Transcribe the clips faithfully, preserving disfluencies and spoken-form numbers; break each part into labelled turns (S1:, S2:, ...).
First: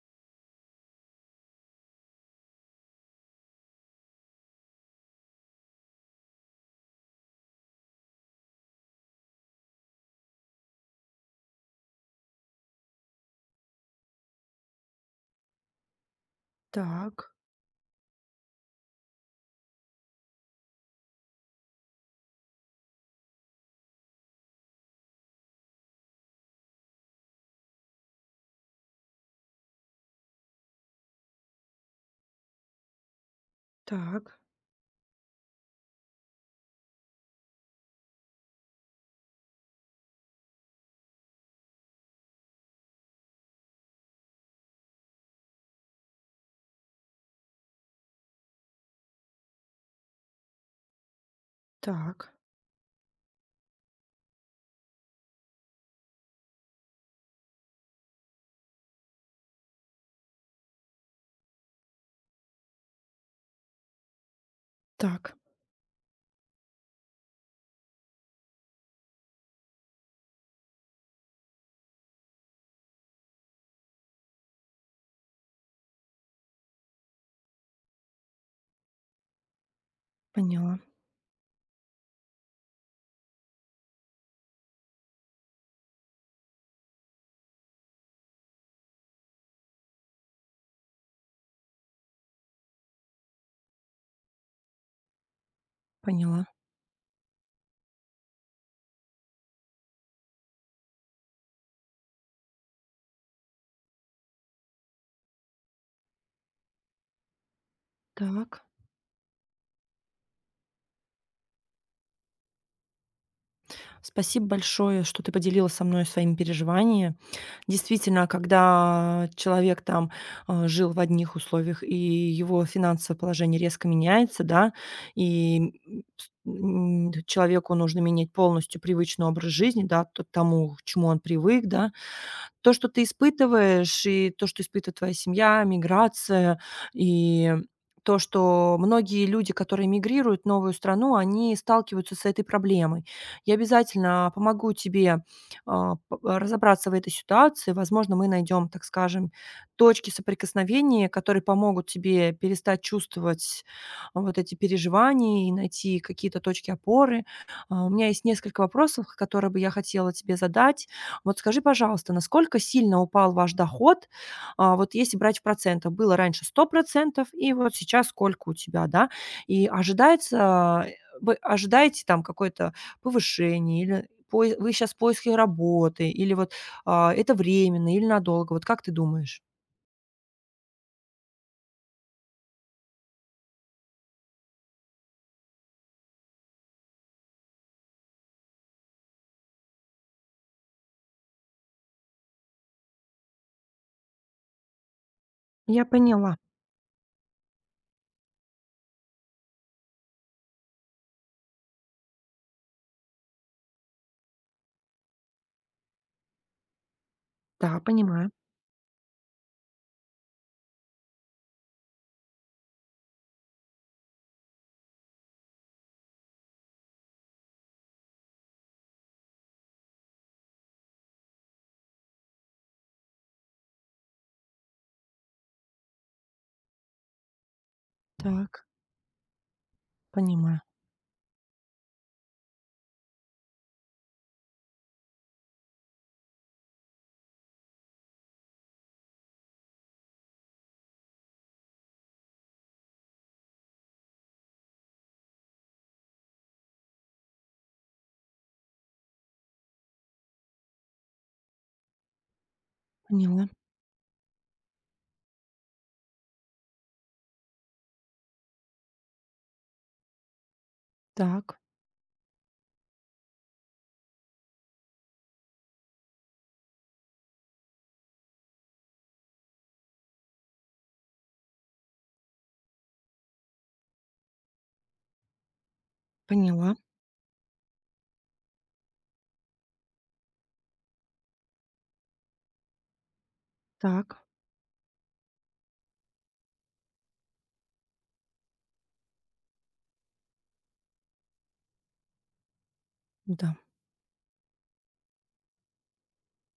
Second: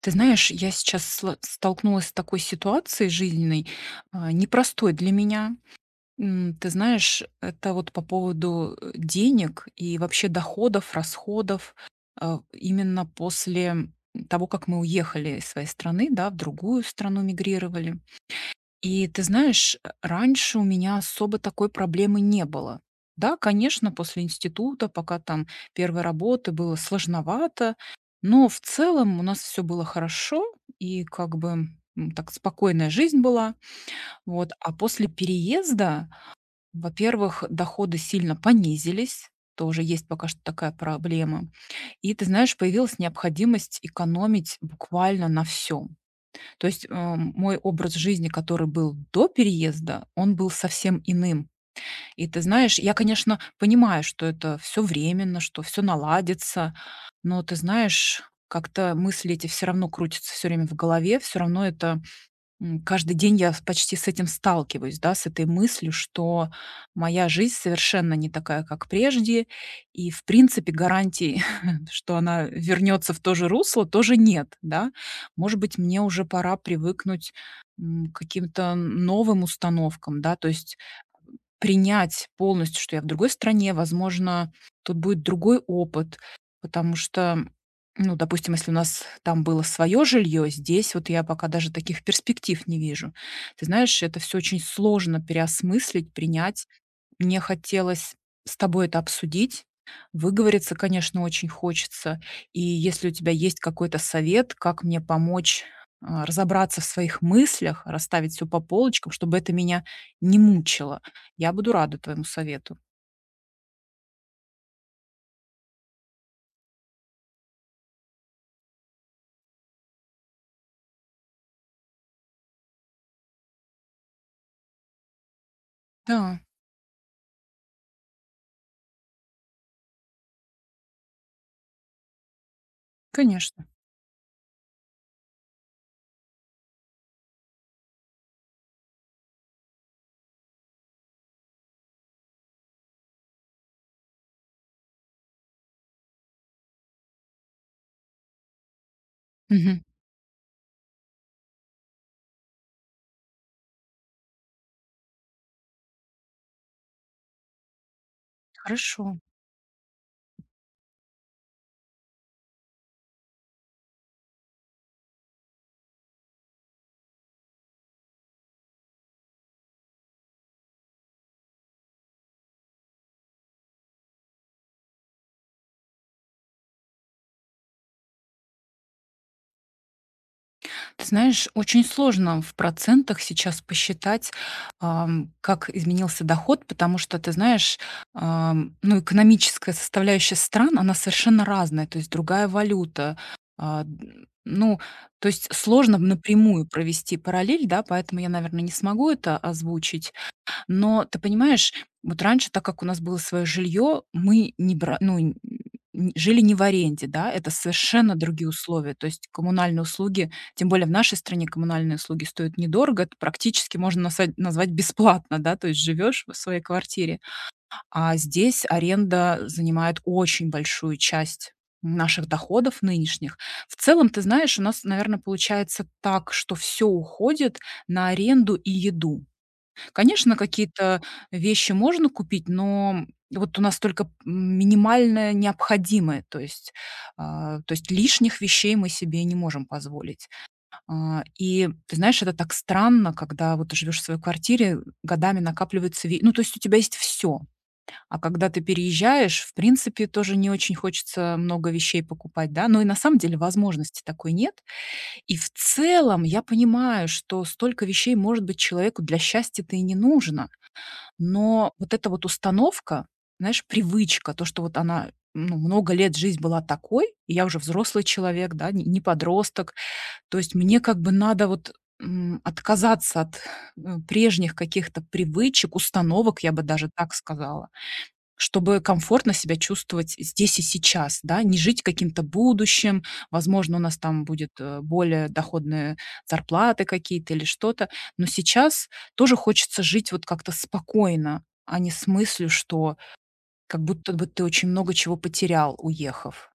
S1: Ты знаешь, я сейчас сло- столкнулась с такой ситуацией жизненной, а, непростой для меня. М, Ты знаешь, это вот по поводу э, денег и вообще доходов, расходов. а, Именно после того, как мы уехали из своей страны, да, в другую страну
S2: Так,
S1: мигрировали. И ты знаешь, э, раньше у меня особо такой проблемы не было. Да, конечно, после института, пока там первой работы было сложновато, но в целом у нас все было хорошо и как бы, м, так спокойная жизнь была.
S2: так,
S1: Вот. А после переезда, во-первых, доходы сильно понизились, тоже есть пока что такая проблема. И ты знаешь, появилась необходимость экономить буквально на всем. То есть, а, мой образ жизни, который был до переезда, он был совсем иным. И
S2: так,
S1: ты знаешь, я, конечно, понимаю, что это все временно, что все наладится, но ты знаешь, как-то мысли эти все равно крутятся все время в голове, все равно это. М, каждый день я с почти с этим сталкиваюсь, да, с
S2: так.
S1: этой мыслью, что моя жизнь совершенно не такая, как прежде, и, в принципе, гарантий, что она вернется в то же русло, тоже нет, да. Может быть, мне уже пора привыкнуть м, к каким-то новым установкам, да, то есть
S2: Поняла,
S1: принять полностью, что я в другой стране, возможно, тут будет другой опыт, потому что, ну, допустим, если у нас там было свое жилье, здесь вот я пока даже таких перспектив не вижу. Ты знаешь, это все очень сложно переосмыслить,
S2: поняла.
S1: принять. Мне хотелось с тобой это обсудить. Выговориться, конечно, очень хочется. И если у тебя есть какой-то совет, как мне помочь а, разобраться в своих мыслях, расставить все по
S2: Так.
S1: полочкам, чтобы это меня не мучило, я буду рада твоему совету.
S2: Спасибо большое, что ты поделилась со мной своими переживаниями. Действительно, когда человек там, а, жил в одних условиях, и его финансовое положение резко меняется, да, и, м, с
S1: Да,
S2: м, человеку нужно менять полностью привычный образ жизни, да, т тому, к чему он привык, да. То, что ты
S1: конечно.
S2: испытываешь, и то, что испытывает твоя семья, миграция, и то, что многие люди, которые мигрируют в новую страну, они сталкиваются с этой проблемой. Я обязательно помогу тебе, а, п разобраться в этой ситуации. Возможно, мы найдем, так скажем,
S1: Мгм.
S2: точки соприкосновения, которые помогут тебе перестать чувствовать а, вот эти переживания и найти какие-то точки опоры. А, у меня есть несколько вопросов,
S1: Хорошо.
S2: которые бы я хотела тебе задать. Вот скажи, пожалуйста, насколько сильно упал ваш доход? А, вот если брать в процентах, было раньше сто процентов, и вот сейчас сколько у тебя, да? И ожидается, э, вы ожидаете там какое-то повышение, или пое вы сейчас в поиске работы, или вот, а, это временно или надолго? Вот как ты думаешь?
S1: Ты знаешь, очень сложно в процентах сейчас посчитать, ам, как изменился доход, потому что, ты знаешь, ам, ну, экономическая составляющая стран, она совершенно разная, то есть другая валюта. а, д- Ну, то есть
S2: Я
S1: сложно
S2: поняла.
S1: напрямую провести параллель, да, поэтому я, наверное, не смогу это озвучить. Но ты понимаешь, вот раньше, так как у нас было свое жилье, мы не бра ну, н н жили не в аренде, да, это
S2: Да,
S1: совершенно
S2: понимаю.
S1: другие условия. То есть коммунальные услуги, тем более в нашей стране коммунальные услуги стоят недорого, это практически можно насать назвать бесплатно, да, то есть живешь в своей квартире. А здесь аренда занимает очень большую часть наших доходов нынешних. В целом, ты знаешь, у нас, наверное, получается так, что все уходит на аренду
S2: Так,
S1: и еду. Конечно,
S2: понимаю.
S1: какие-то вещи можно купить, но вот у нас только м, минимальное необходимое, то есть, а, то есть лишних вещей мы себе не можем позволить. А, И ты знаешь, это так странно, когда вот ты живешь в своей квартире, годами накапливается, ве- ну то есть у тебя есть все, а когда ты переезжаешь, в принципе, тоже не очень хочется много вещей покупать, да, но и на самом деле
S2: Поняла.
S1: возможности такой нет. И в целом я понимаю, что столько вещей, может быть, человеку для счастья-то и не нужно,
S2: Так,
S1: но вот эта вот установка, знаешь, привычка, то, что вот она, ну, много лет жизнь была такой, и я уже взрослый человек, да, не не подросток. То есть мне как бы надо вот, м, отказаться от, э, прежних каких-то привычек, установок, я бы
S2: поняла.
S1: даже так сказала. Чтобы комфортно себя чувствовать здесь и сейчас, да, не жить каким-то будущим. Возможно, у нас
S2: Так.
S1: там будет э, более доходные зарплаты какие-то или что-то. Но сейчас тоже хочется жить вот как-то спокойно, а не с мыслью, что
S2: Да.
S1: как будто бы ты очень много чего потерял, уехав.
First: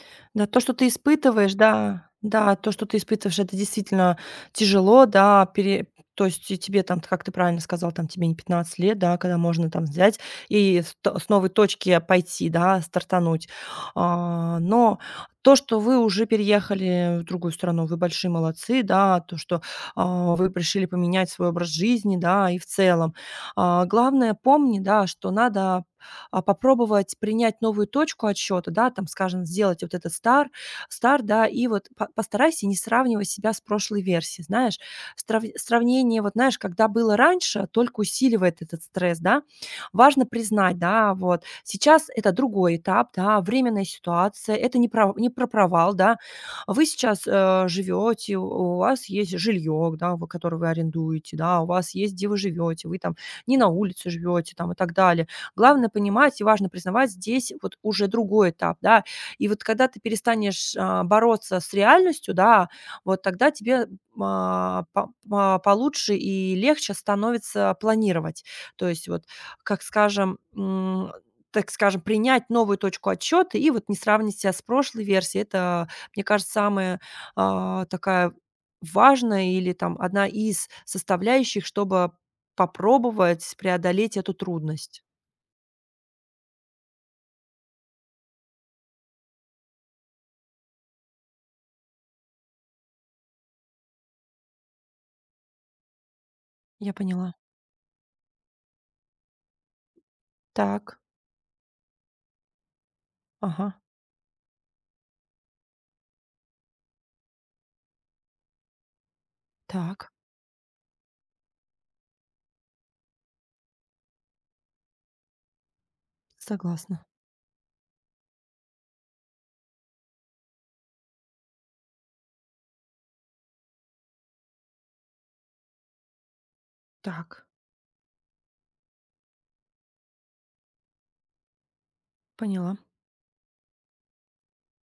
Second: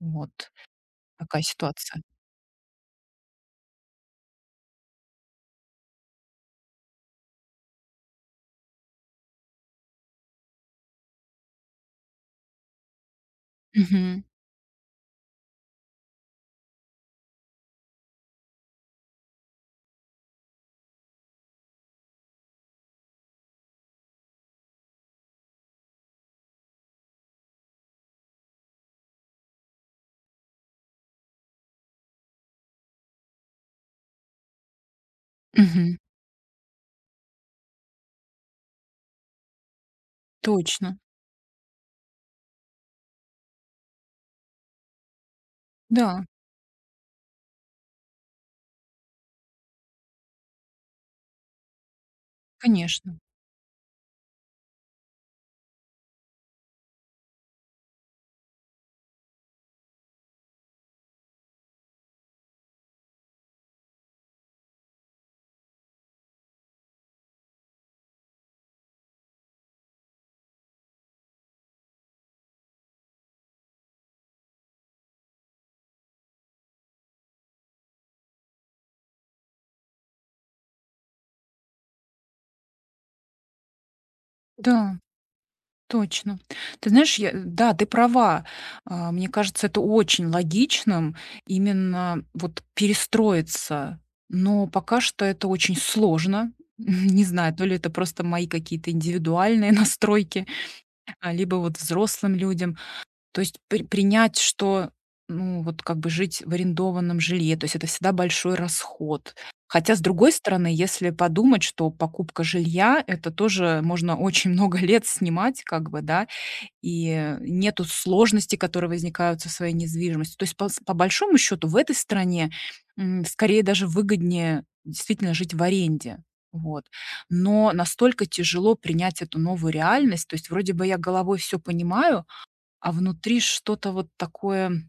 S1: Вот
S2: Да, то, что ты
S1: такая
S2: испытываешь,
S1: ситуация.
S2: да, да, то, что ты испытываешь, это действительно тяжело, да, пере то есть и тебе там, как ты правильно сказал, там тебе не пятнадцать лет, да, когда можно там взять и с то с новой точки пойти, да, стартануть.
S1: Мгм.
S2: А, но то, что вы уже переехали в другую страну, вы большие молодцы, да, то, что, а, вы решили поменять свой образ жизни, да, и в целом. А, главное, помни, да, что надо а, попробовать принять новую точку отсчета, да, там, скажем, сделать вот этот стар, стар, да, и вот по- постарайся не сравнивать себя с прошлой версией, знаешь. Страв-
S1: Мгм.
S2: сравнение, вот знаешь, когда было раньше, только усиливает этот стресс, да. Важно признать,
S1: Точно.
S2: да, вот, сейчас это другой этап, да, временная ситуация, это не про, не про провал, да,
S1: Да,
S2: вы сейчас э, живете, у у вас есть жилье, да, вы- которое вы арендуете, да, у вас есть, где вы живете, вы там
S1: конечно.
S2: не на улице живете, там и так далее. Главное понимать и важно признавать здесь вот уже другой этап, да. И вот когда ты перестанешь, а, бороться с реальностью, да, вот тогда тебе, а, по а, получше и легче становится планировать. То есть вот, как скажем, м, так скажем, принять новую точку отсчета и вот не сравнить себя с прошлой версией. Это, мне кажется, самая, а, такая важная или там одна из составляющих, чтобы попробовать преодолеть эту
S1: Да.
S2: трудность.
S1: Точно. Ты знаешь, я да, ты права. А, мне кажется, это очень логичным именно вот перестроиться. Но пока что это очень сложно.
S2: Я
S1: Не
S2: поняла.
S1: знаю, то ли это просто мои какие-то индивидуальные настройки,
S2: Так.
S1: а, либо вот взрослым людям. То есть
S2: Ага.
S1: при принять, что, ну, вот как бы жить в арендованном жилье, то есть это всегда большой расход. Хотя, с
S2: Так.
S1: другой стороны, если подумать, что покупка жилья — это тоже можно очень много лет снимать как бы, да,
S2: Согласна.
S1: и, э, нету сложностей, которые возникают со своей недвижимостью. То есть, по с по большому счету, в этой стране, м, скорее даже выгоднее действительно жить в аренде. Вот.
S2: Так.
S1: Но настолько тяжело принять эту новую реальность. То есть вроде бы я головой все понимаю,
S2: Поняла.
S1: а внутри что-то вот такое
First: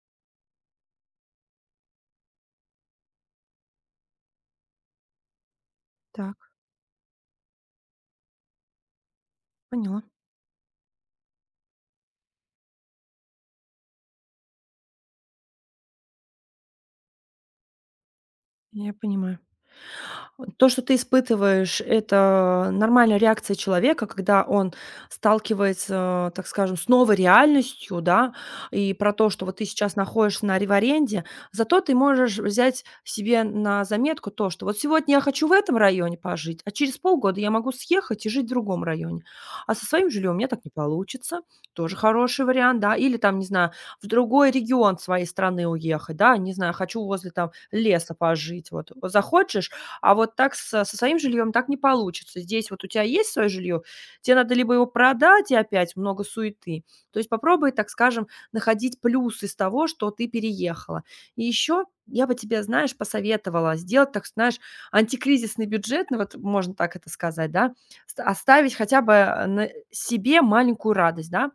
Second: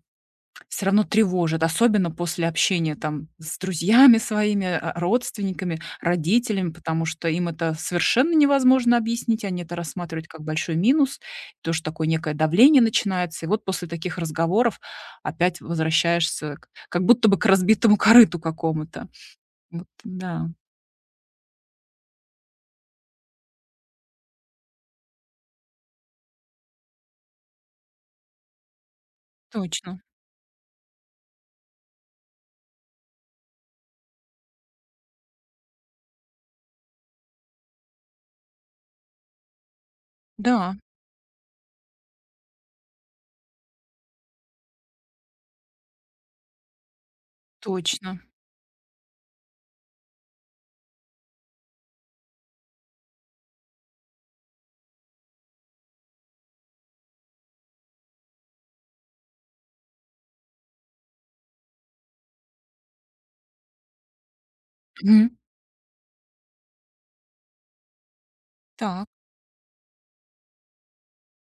S1: все равно тревожит, особенно после общения там с друзьями своими, а, родственниками,
S2: Так.
S1: родителями, потому что им это совершенно невозможно объяснить, они это
S2: Поняла.
S1: рассматривают как большой минус, тоже такое некое давление начинается. И вот после таких разговоров опять возвращаешься к как будто бы к разбитому корыту
S2: Я
S1: какому-то.
S2: понимаю.
S1: Вот, да,
S2: То, что ты испытываешь, это нормальная реакция человека, когда он сталкивается, так скажем, с новой реальностью, да, и про то, что вот ты сейчас
S1: точно.
S2: находишься на ре- в аренде, зато ты можешь взять себе на заметку то, что вот сегодня я хочу в этом районе пожить, а через полгода я могу съехать и жить в другом районе. А со своим жильем у меня так не
S1: Да,
S2: получится. Тоже хороший вариант, да. Или там, не знаю, в другой регион своей страны уехать, да, не знаю, хочу возле там леса
S1: точно.
S2: пожить. Вот захочешь, а вот так со со своим жильем так не получится. Здесь вот у тебя есть свое жилье, Тебе надо либо его продать, и опять много суеты. То есть попробуй, так скажем, находить плюс из того, что ты переехала. И еще я бы тебе, знаешь, посоветовала сделать, так знаешь,
S1: Мгм.
S2: антикризисный бюджет, ну, вот можно так это сказать, да, ст оставить хотя
S1: Так.
S2: бы, э, на себе маленькую радость, да.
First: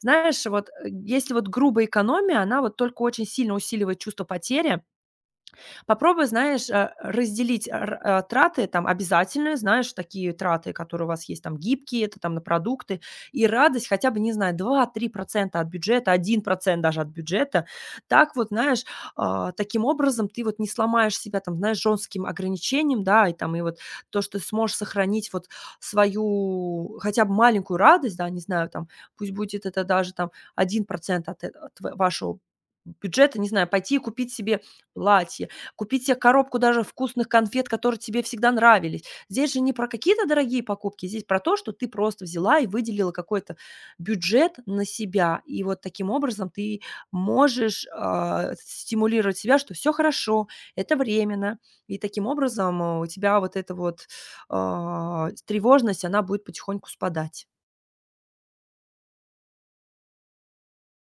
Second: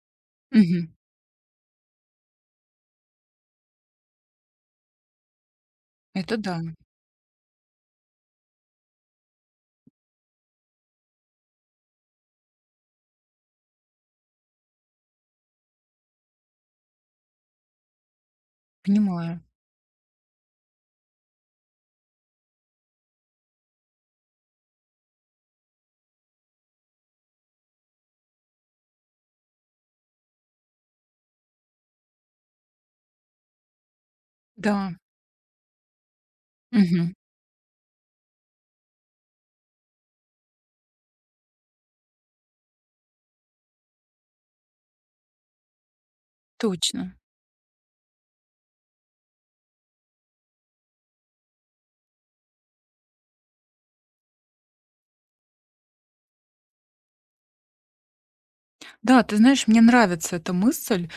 S2: Знаешь, вот, э,
S1: Мгм.
S2: если вот грубая экономия, она вот только очень сильно усиливает чувство потери. Попробуй,
S1: Это да,
S2: знаешь, э, разделить э, р э, траты там обязательные, знаешь, такие траты, которые у вас есть там гибкие, это там на продукты, и радость хотя бы, не знаю, два-три процента от бюджета, один процент даже от бюджета. Так вот, знаешь,
S1: понимаю.
S2: а, таким образом ты вот не сломаешь себя там, знаешь, жестким ограничением, да, и там, и вот то, что ты сможешь сохранить вот свою хотя бы маленькую радость, да, не знаю, там, пусть будет это даже там один от, э, от ва- вашего бюджета, не знаю, пойти и купить себе
S1: Да.
S2: платье. Купить себе коробку даже
S1: Мгм.
S2: вкусных конфет, которые тебе всегда нравились. Здесь же не про какие-то дорогие покупки, здесь про то, что ты просто взяла и выделила какой-то бюджет на себя. И вот таким образом ты
S1: Точно.
S2: можешь, а, стимулировать себя, что все хорошо, это временно. И таким образом, а, у тебя вот эта вот, а, тревожность, она будет потихоньку спадать.
S1: Да, ты знаешь, мне нравится эта мысль,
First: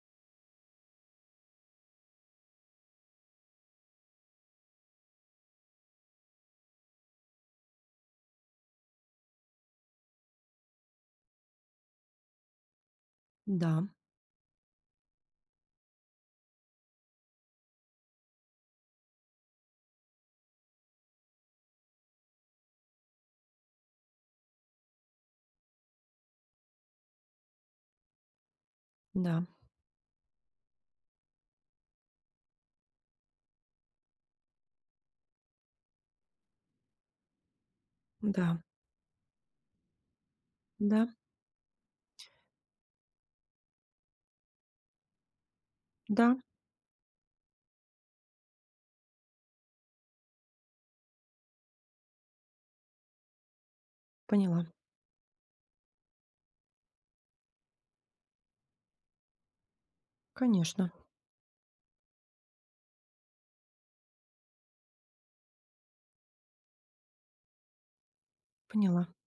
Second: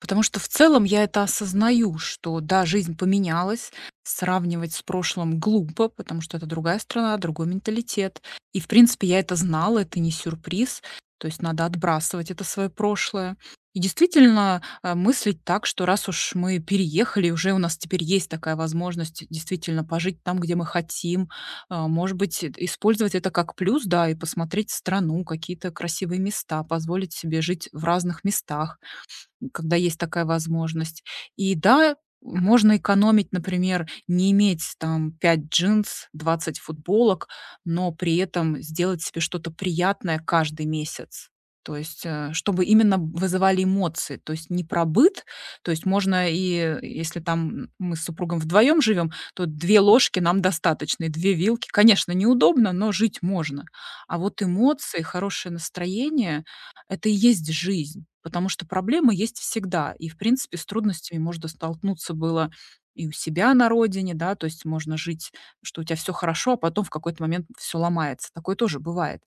S1: потому что в целом я это осознаю, что да, жизнь поменялась, сравнивать с прошлым глупо, потому что это другая страна, другой менталитет. И, в принципе, я это знала, это не сюрприз, то есть надо отбрасывать это свое прошлое.
S2: Да,
S1: И действительно э, мыслить так, что раз уж мы переехали, уже у нас теперь есть такая возможность действительно пожить там, где мы хотим, а, может быть, эт использовать это как плюс, да, и посмотреть страну, какие-то красивые места, позволить себе жить в разных местах,
S2: да,
S1: когда есть такая возможность. И да, можно экономить, например, не иметь там пять джинс, двадцать футболок, но при
S2: да,
S1: этом сделать себе что-то приятное каждый
S2: да,
S1: месяц. То есть, э, чтобы именно вызывали эмоции, то есть не про быт, то есть можно
S2: да,
S1: и, э, если там мы с супругом вдвоем живем, то две ложки нам достаточно и две вилки. Конечно, неудобно, но жить можно. А вот
S2: поняла.
S1: эмоции, хорошее настроение — это и есть жизнь. Потому что проблемы есть всегда. И, в принципе, с
S2: Конечно,
S1: трудностями можно столкнуться было и у себя на родине, да, то есть можно жить, что у тебя все хорошо, а потом в какой-то момент все ломается. Такое тоже
S2: поняла.
S1: бывает.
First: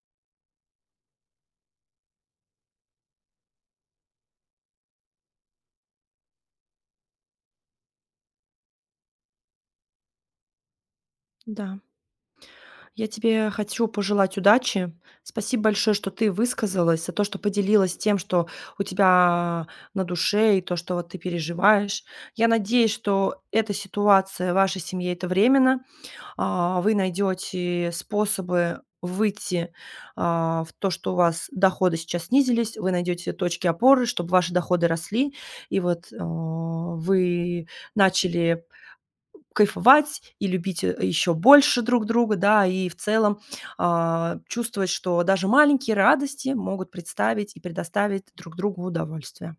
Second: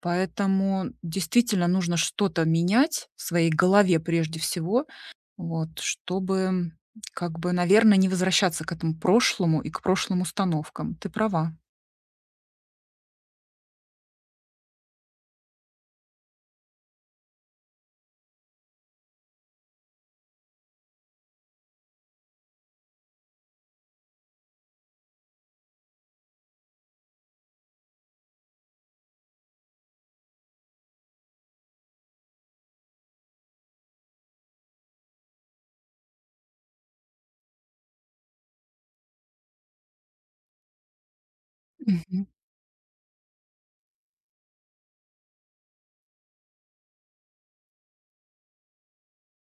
S1: Поэтому действительно нужно что-то менять в своей голове прежде всего, вот, чтобы, как бы, наверное, не возвращаться к этому прошлому и к прошлым установкам. Ты права.
S2: Да. Я тебе хочу пожелать удачи. Спасибо большое, что ты высказалась, за то, что поделилась тем, что у тебя на душе и то, что вот ты переживаешь. Я надеюсь, что эта ситуация в вашей семье- это временно. А, вы найдете способы выйти, а, в то, что у вас доходы сейчас снизились, вы найдете точки опоры, чтобы ваши доходы росли. И вот, а, вы начали Кайфовать и любить, э, еще больше друг
S1: Мгм.
S2: друга, да, и в целом, а, чувствовать, что даже маленькие радости могут представить и предоставить друг другу удовольствие.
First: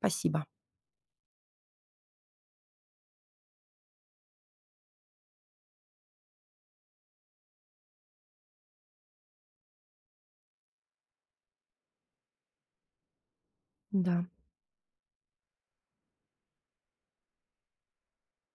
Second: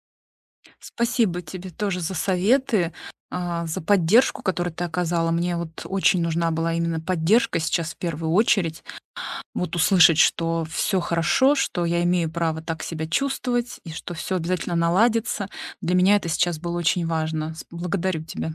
S2: Спасибо.
S1: Спасибо тебе тоже за советы, а, за поддержку, которую ты оказала. Мне вот очень нужна была именно поддержка сейчас в первую очередь. Вот услышать, что все хорошо, что я имею право так себя чувствовать и что
S2: Да.
S1: все обязательно наладится. Для меня это сейчас было очень важно. С- Благодарю тебя.